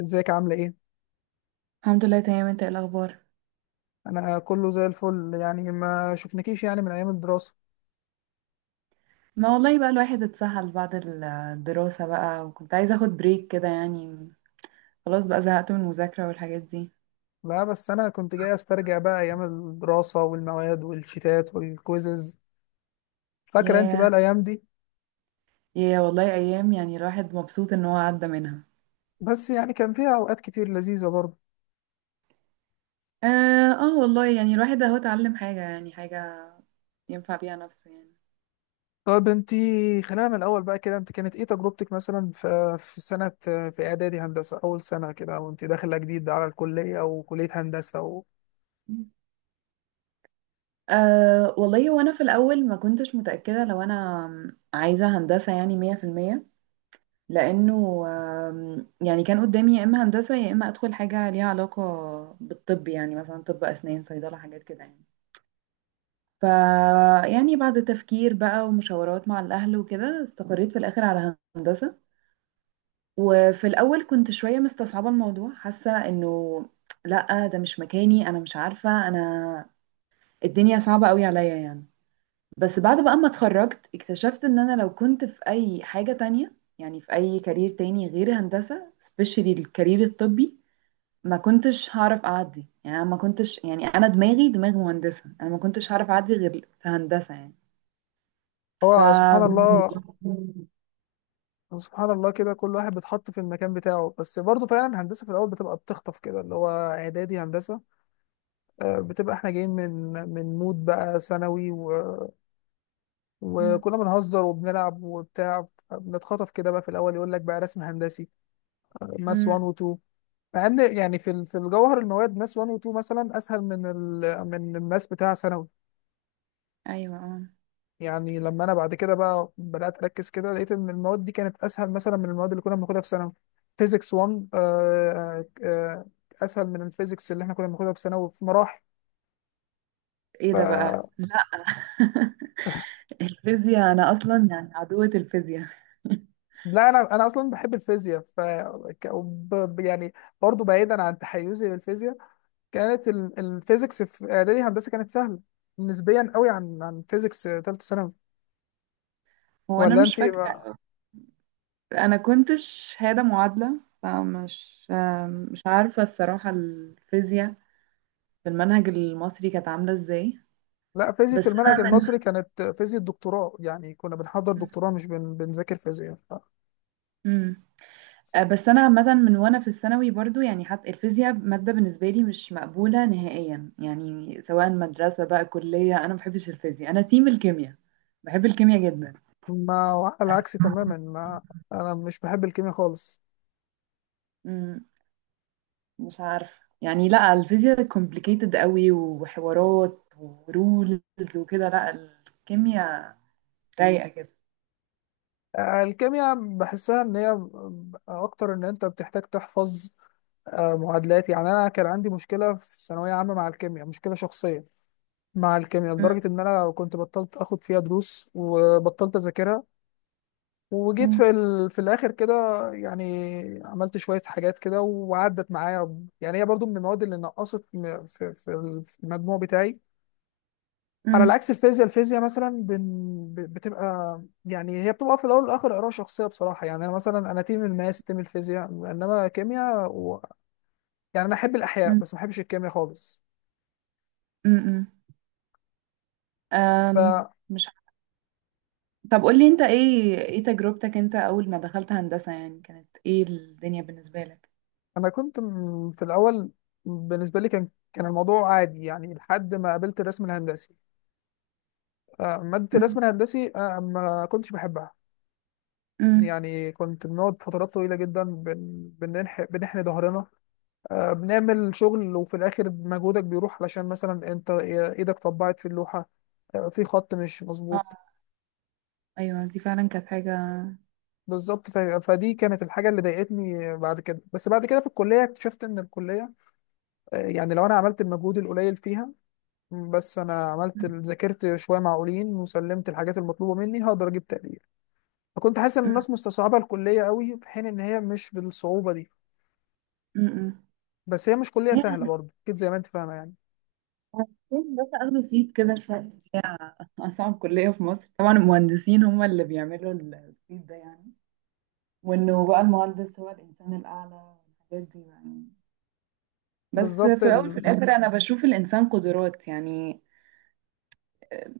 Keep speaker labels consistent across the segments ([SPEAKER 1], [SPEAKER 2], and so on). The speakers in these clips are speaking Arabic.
[SPEAKER 1] ازيك عاملة ايه؟
[SPEAKER 2] الحمد لله تمام. انت ايه الاخبار؟
[SPEAKER 1] انا كله زي الفل، يعني ما شفنكيش يعني من ايام الدراسة.
[SPEAKER 2] ما والله بقى الواحد اتسحل بعد الدراسة بقى، وكنت عايزة اخد بريك كده يعني. خلاص بقى زهقت من المذاكرة والحاجات دي.
[SPEAKER 1] لا، بس انا كنت جاي استرجع بقى ايام الدراسة والمواد والشتات والكويزز. فاكرة انت بقى
[SPEAKER 2] ياه،
[SPEAKER 1] الايام دي؟
[SPEAKER 2] ياه والله، ايام يعني الواحد مبسوط ان هو عدى منها.
[SPEAKER 1] بس يعني كان فيها اوقات كتير لذيذة برضه.
[SPEAKER 2] اه, اه والله، يعني الواحد اهو اتعلم حاجة حاجة ينفع بيها نفسه يعني.
[SPEAKER 1] طب انت، خلينا من الاول بقى كده، انت كانت ايه تجربتك مثلا في سنة في اعدادي هندسة، اول سنة كده، وانت داخلة جديد على الكلية، وكلية هندسة.
[SPEAKER 2] أه والله، وانا في الاول ما كنتش متأكدة لو انا عايزة هندسة يعني مية في المية، لانه يعني كان قدامي يا اما هندسه يا اما ادخل حاجه ليها علاقه بالطب، يعني مثلا طب اسنان، صيدله، حاجات كده يعني. ف يعني بعد تفكير بقى ومشاورات مع الاهل وكده، استقريت في الاخر على هندسه. وفي الاول كنت شويه مستصعبه الموضوع، حاسه انه لا ده مش مكاني، انا مش عارفه، انا الدنيا صعبه قوي عليا يعني. بس بعد بقى ما اتخرجت اكتشفت ان انا لو كنت في اي حاجة تانية، يعني في اي كارير تاني غير هندسة، سبيشالي الكارير الطبي، ما كنتش هعرف اعدي، يعني أنا ما كنتش انا دماغي دماغ مهندسة، انا ما كنتش هعرف اعدي غير في هندسة يعني. ف
[SPEAKER 1] هو سبحان الله، سبحان الله، كده كل واحد بيتحط في المكان بتاعه. بس برضه فعلا هندسة في الأول بتبقى بتخطف كده، اللي هو إعدادي هندسة. بتبقى إحنا جايين من مود بقى ثانوي،
[SPEAKER 2] مم.
[SPEAKER 1] وكنا بنهزر وبنلعب وبتاع. بنتخطف كده بقى في الأول، يقول لك بقى رسم هندسي، ماس 1
[SPEAKER 2] مم.
[SPEAKER 1] و 2. مع إن يعني في الجوهر المواد ماس 1 و 2 مثلا أسهل من الماس بتاع ثانوي.
[SPEAKER 2] ايوه آه.
[SPEAKER 1] يعني لما انا بعد كده بقى بدات اركز كده لقيت ان المواد دي كانت اسهل مثلا من المواد اللي كنا بناخدها في ثانوي. فيزيكس 1 اسهل من الفيزيكس اللي احنا كنا بناخدها في ثانوي في مراحل.
[SPEAKER 2] ايه
[SPEAKER 1] ف
[SPEAKER 2] ده بقى. الفيزياء انا اصلا يعني عدوة الفيزياء.
[SPEAKER 1] لا، انا اصلا بحب الفيزياء. ف ك- وب- ب- يعني برضو بعيدا عن تحيزي للفيزياء، كانت الفيزيكس في اعدادي هندسه كانت سهله نسبيا قوي عن فيزيكس ثالثه ثانوي.
[SPEAKER 2] هو انا
[SPEAKER 1] ولا
[SPEAKER 2] مش
[SPEAKER 1] انت
[SPEAKER 2] فاكرة،
[SPEAKER 1] ما...
[SPEAKER 2] انا كنت شهاده معادله مش عارفه الصراحه الفيزياء في المنهج المصري كانت عامله ازاي.
[SPEAKER 1] لا،
[SPEAKER 2] بس
[SPEAKER 1] فيزياء المنهج
[SPEAKER 2] انا من
[SPEAKER 1] المصري كانت فيزياء الدكتوراه، يعني كنا بنحضر دكتوراه مش بنذاكر فيزياء.
[SPEAKER 2] مم. بس انا عامه من وانا في الثانوي برضو، يعني حتى الفيزياء ماده بالنسبه لي مش مقبوله نهائيا، يعني سواء مدرسه بقى كليه، انا ما بحبش الفيزياء، انا تيم الكيمياء، بحب الكيمياء جدا.
[SPEAKER 1] ما هو على العكس تماما، ما انا مش بحب الكيمياء خالص.
[SPEAKER 2] مم. مش عارفه يعني، لا الفيزياء كومبليكيتد قوي وحوارات ورولز وكده، لا الكيمياء رايقه كده.
[SPEAKER 1] الكيمياء بحسها ان هي اكتر ان انت بتحتاج تحفظ معادلات. يعني انا كان عندي مشكله في ثانويه عامه مع الكيمياء، مشكله شخصيه مع الكيمياء،
[SPEAKER 2] مم.
[SPEAKER 1] لدرجه ان انا كنت بطلت اخد فيها دروس وبطلت اذاكرها. وجيت
[SPEAKER 2] مم.
[SPEAKER 1] في الاخر كده، يعني عملت شويه حاجات كده وعدت معايا. يعني هي برضو من المواد اللي نقصت في المجموع بتاعي. على
[SPEAKER 2] مم.
[SPEAKER 1] العكس الفيزياء، مثلا بتبقى، يعني هي بتبقى في الاول والاخر اراء شخصيه بصراحه. يعني انا مثلا انا تيم الماس، تيم الفيزياء، انما كيمياء، يعني انا احب الاحياء بس ما احبش الكيمياء خالص.
[SPEAKER 2] مم.
[SPEAKER 1] فانا
[SPEAKER 2] مش عارفة. طب قول لي انت، ايه تجربتك انت اول ما دخلت هندسة، يعني كانت ايه الدنيا بالنسبة لك؟
[SPEAKER 1] كنت في الاول، بالنسبه لي كان الموضوع عادي يعني لحد ما قابلت الرسم الهندسي. ماده الرسم
[SPEAKER 2] مم.
[SPEAKER 1] الهندسي ما كنتش بحبها،
[SPEAKER 2] مم.
[SPEAKER 1] يعني كنت بنقعد فترات طويله جدا بنحني ظهرنا. بنعمل شغل، وفي الاخر مجهودك بيروح علشان مثلا انت ايدك طبعت في اللوحة، في خط مش مظبوط.
[SPEAKER 2] اه، ايوه دي فعلا كانت حاجة.
[SPEAKER 1] بالظبط، فدي كانت الحاجة اللي ضايقتني. بعد كده، بس بعد كده في الكلية اكتشفت ان الكلية، يعني لو انا عملت المجهود القليل فيها، بس انا عملت،
[SPEAKER 2] مم.
[SPEAKER 1] ذاكرت شوية معقولين وسلمت الحاجات المطلوبة مني، هقدر اجيب تقدير. فكنت حاسس ان
[SPEAKER 2] مم.
[SPEAKER 1] الناس مستصعبة الكلية قوي، في حين ان هي مش بالصعوبة دي.
[SPEAKER 2] مم.
[SPEAKER 1] بس هي مش كلية
[SPEAKER 2] هي
[SPEAKER 1] سهلة برضه اكيد زي ما انت فاهمة يعني.
[SPEAKER 2] المهندسين بس اخدوا سيت كده شوية. اصعب كلية في مصر طبعا، المهندسين هم اللي بيعملوا السيت ده يعني، وانه بقى المهندس هو الانسان الاعلى والحاجات دي يعني. بس في
[SPEAKER 1] بالظبط،
[SPEAKER 2] الاول في الاخر انا بشوف الانسان قدرات يعني.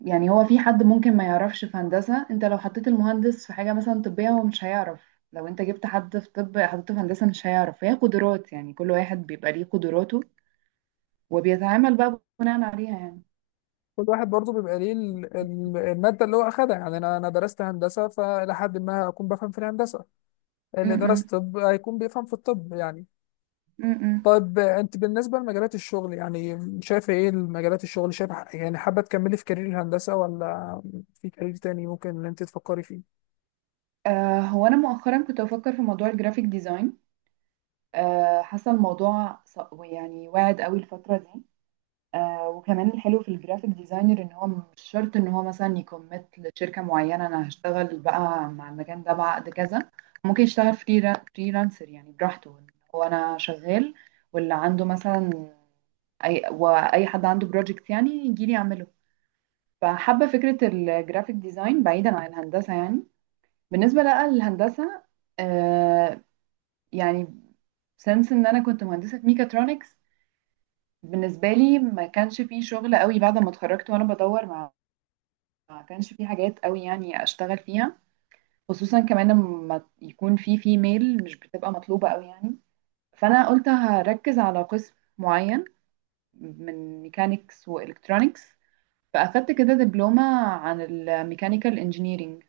[SPEAKER 2] يعني هو في حد ممكن ما يعرفش في هندسة، انت لو حطيت المهندس في حاجة مثلا طبية هو مش هيعرف، لو انت جبت حد في طب حطيته في هندسة مش هيعرف. هي قدرات يعني، كل واحد بيبقى ليه قدراته وبيتعامل بقى بناء عليها يعني.
[SPEAKER 1] كل واحد برضه بيبقى ليه المادة اللي هو أخدها. يعني أنا درست هندسة، فلحد ما أكون بفهم في الهندسة،
[SPEAKER 2] م
[SPEAKER 1] اللي درس
[SPEAKER 2] -م.
[SPEAKER 1] طب هيكون بيفهم في الطب يعني.
[SPEAKER 2] م -م.
[SPEAKER 1] طيب أنت بالنسبة لمجالات الشغل، يعني شايفة إيه المجالات الشغل؟ شايفة يعني حابة تكملي في كارير الهندسة، ولا في كارير تاني ممكن إن أنت تفكري فيه؟
[SPEAKER 2] هو انا مؤخرا كنت بفكر في موضوع الجرافيك ديزاين. حاسة الموضوع يعني واعد قوي الفترة دي. وكمان الحلو في الجرافيك ديزاينر ان هو مش شرط ان هو مثلا يكمت لشركة معينة، انا هشتغل بقى مع المكان ده بعقد كذا. ممكن يشتغل فريلانسر، يعني براحته، إن هو انا شغال، واللي عنده مثلا اي واي حد عنده بروجكت يعني يجي لي يعمله. فحابة فكرة الجرافيك ديزاين بعيدا عن الهندسة يعني. بالنسبة لقى للهندسة، آه يعني سنس ان انا كنت مهندسة ميكاترونكس، بالنسبة لي ما كانش فيه شغل قوي بعد ما اتخرجت، وانا بدور مع ما كانش في حاجات قوي يعني اشتغل فيها، خصوصا كمان لما يكون في فيميل مش بتبقى مطلوبة قوي يعني. فانا قلت هركز على قسم معين من ميكانيكس والكترونكس، فاخدت كده دبلومة عن الميكانيكال انجينيرينج.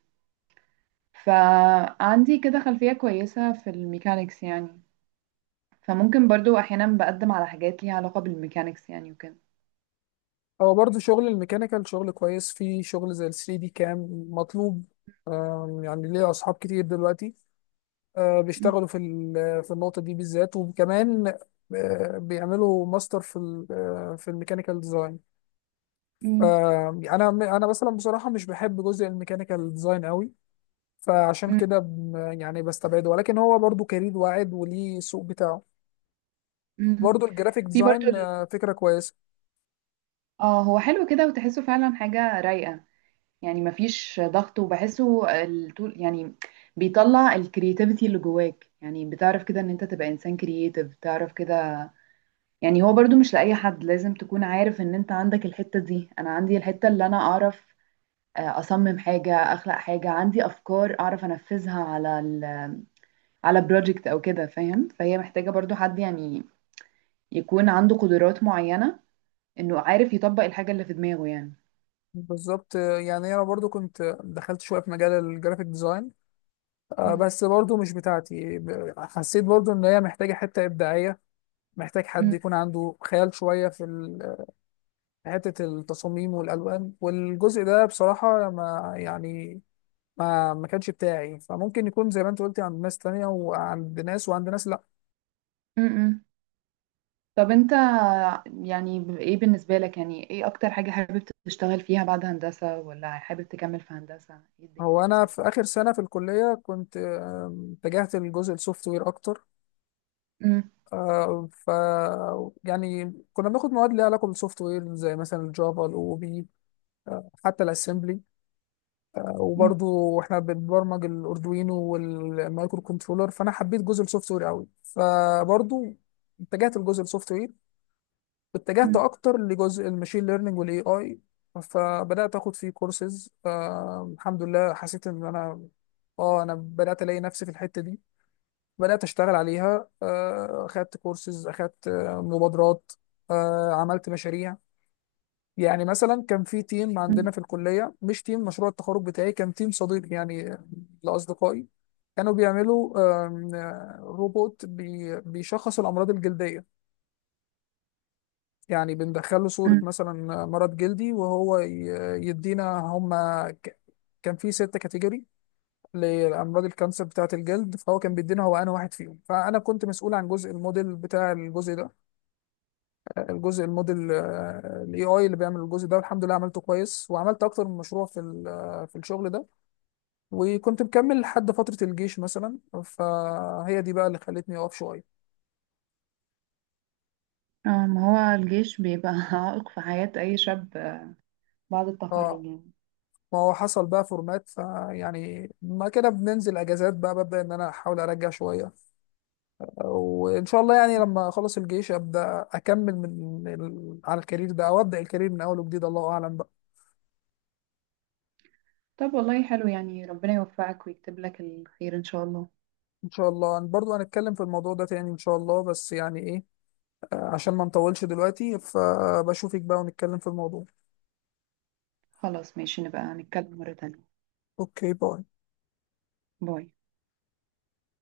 [SPEAKER 2] فعندي كده خلفية كويسة في الميكانيكس يعني، فممكن برضو احيانا بقدم على حاجات ليها علاقة بالميكانيكس يعني وكده.
[SPEAKER 1] هو برضه شغل الميكانيكال شغل كويس، في شغل زي ال 3D كام مطلوب. يعني ليه أصحاب كتير دلوقتي
[SPEAKER 2] م-
[SPEAKER 1] بيشتغلوا في النقطة دي بالذات، وكمان بيعملوا ماستر في ال- آه، في الميكانيكال ديزاين.
[SPEAKER 2] م-
[SPEAKER 1] فأنا، مثلا بصراحة مش بحب جزء الميكانيكال ديزاين قوي، فعشان
[SPEAKER 2] م-
[SPEAKER 1] كده يعني بستبعده. ولكن هو برضو كارير واعد وليه السوق بتاعه.
[SPEAKER 2] م.
[SPEAKER 1] برضو الجرافيك
[SPEAKER 2] في برضو
[SPEAKER 1] ديزاين
[SPEAKER 2] ال-
[SPEAKER 1] فكرة كويسة.
[SPEAKER 2] اه هو حلو كده، وتحسه فعلا حاجة رايقة، يعني مفيش ضغط. وبحسه طول يعني بيطلع الكرياتيفيتي اللي جواك، يعني بتعرف كده ان انت تبقى انسان كرياتيف، تعرف كده. يعني هو برضو مش لأي حد، لازم تكون عارف ان انت عندك الحتة دي، انا عندي الحتة اللي انا اعرف اصمم حاجة، اخلق حاجة، عندي افكار اعرف انفذها على على بروجكت او كده، فاهم؟ فهي محتاجة برضو حد يعني يكون عنده قدرات معينة، انه عارف يطبق الحاجة اللي في دماغه يعني.
[SPEAKER 1] بالظبط، يعني أنا برضو كنت دخلت شوية في مجال الجرافيك ديزاين،
[SPEAKER 2] م-
[SPEAKER 1] بس برضو مش بتاعتي. حسيت برضو إن هي محتاجة حتة إبداعية، محتاج حد
[SPEAKER 2] م-
[SPEAKER 1] يكون عنده خيال شوية في حتة التصاميم والألوان والجزء ده بصراحة، ما يعني، ما كانش بتاعي. فممكن يكون زي ما انت قلتي عند ناس تانية وعند ناس، وعند ناس لا.
[SPEAKER 2] م- م. طب انت يعني ايه بالنسبة لك، يعني ايه اكتر حاجة حابب تشتغل فيها بعد هندسة، ولا حابب تكمل في هندسة؟ ايه الدنيا
[SPEAKER 1] هو أنا
[SPEAKER 2] بالنسبة لك؟
[SPEAKER 1] في آخر سنة في الكلية كنت، اتجهت للجزء السوفت وير أكتر.
[SPEAKER 2] مم.
[SPEAKER 1] آه، ف يعني كنا بناخد مواد ليها علاقة بالسوفت وير، زي مثلا الجافا الأو بي، حتى الأسمبلي،
[SPEAKER 2] مم.
[SPEAKER 1] وبرضو احنا بنبرمج الأردوينو والمايكرو كنترولر. فأنا حبيت جزء السوفت وير قوي، فبرضو اتجهت لجزء السوفت وير، اتجهت
[SPEAKER 2] مم.
[SPEAKER 1] اكتر لجزء الماشين ليرنينج والاي اي، فبدات اخد فيه كورسز. الحمد لله حسيت ان انا، اه انا بدات الاقي نفسي في الحته دي، بدات اشتغل عليها. اخدت كورسز، اخدت مبادرات، عملت مشاريع. يعني مثلا كان في تيم عندنا
[SPEAKER 2] مم.
[SPEAKER 1] في الكليه، مش تيم مشروع التخرج بتاعي، كان تيم صديق يعني لاصدقائي، كانوا بيعملوا آم، آه، روبوت بيشخص الامراض الجلديه. يعني بندخله صورة
[SPEAKER 2] مم.
[SPEAKER 1] مثلا مرض جلدي وهو يدينا هما. كان في ستة كاتيجوري لأمراض الكانسر بتاعة الجلد، فهو كان بيدينا هو أنا واحد فيهم. فأنا كنت مسؤول عن جزء الموديل بتاع الجزء ده، الجزء الموديل الاي اي اللي بيعمل الجزء ده. والحمد لله عملته كويس، وعملت أكتر من مشروع في ال- آه، في الشغل ده، وكنت مكمل لحد فترة الجيش مثلا. فهي دي بقى اللي خلتني أقف شوية.
[SPEAKER 2] اه، ما هو الجيش بيبقى عائق في حياة اي شاب بعد
[SPEAKER 1] اه،
[SPEAKER 2] التخرج يعني.
[SPEAKER 1] ما هو حصل بقى فورمات، فيعني ما كده بننزل اجازات بقى ببدا ان انا احاول ارجع شويه. وان شاء الله يعني لما اخلص الجيش ابدا اكمل على الكارير ده، او ابدا الكارير من اول وجديد، الله اعلم بقى.
[SPEAKER 2] طب والله حلو، يعني ربنا يوفقك ويكتب لك الخير ان شاء الله.
[SPEAKER 1] ان شاء الله، أنا برضو هنتكلم في الموضوع ده تاني ان شاء الله، بس يعني ايه، عشان ما نطولش دلوقتي، فبشوفك بقى ونتكلم في الموضوع.
[SPEAKER 2] خلاص ماشي، نبقى نتكلم مرة تانية.
[SPEAKER 1] اوكي، باي.
[SPEAKER 2] باي.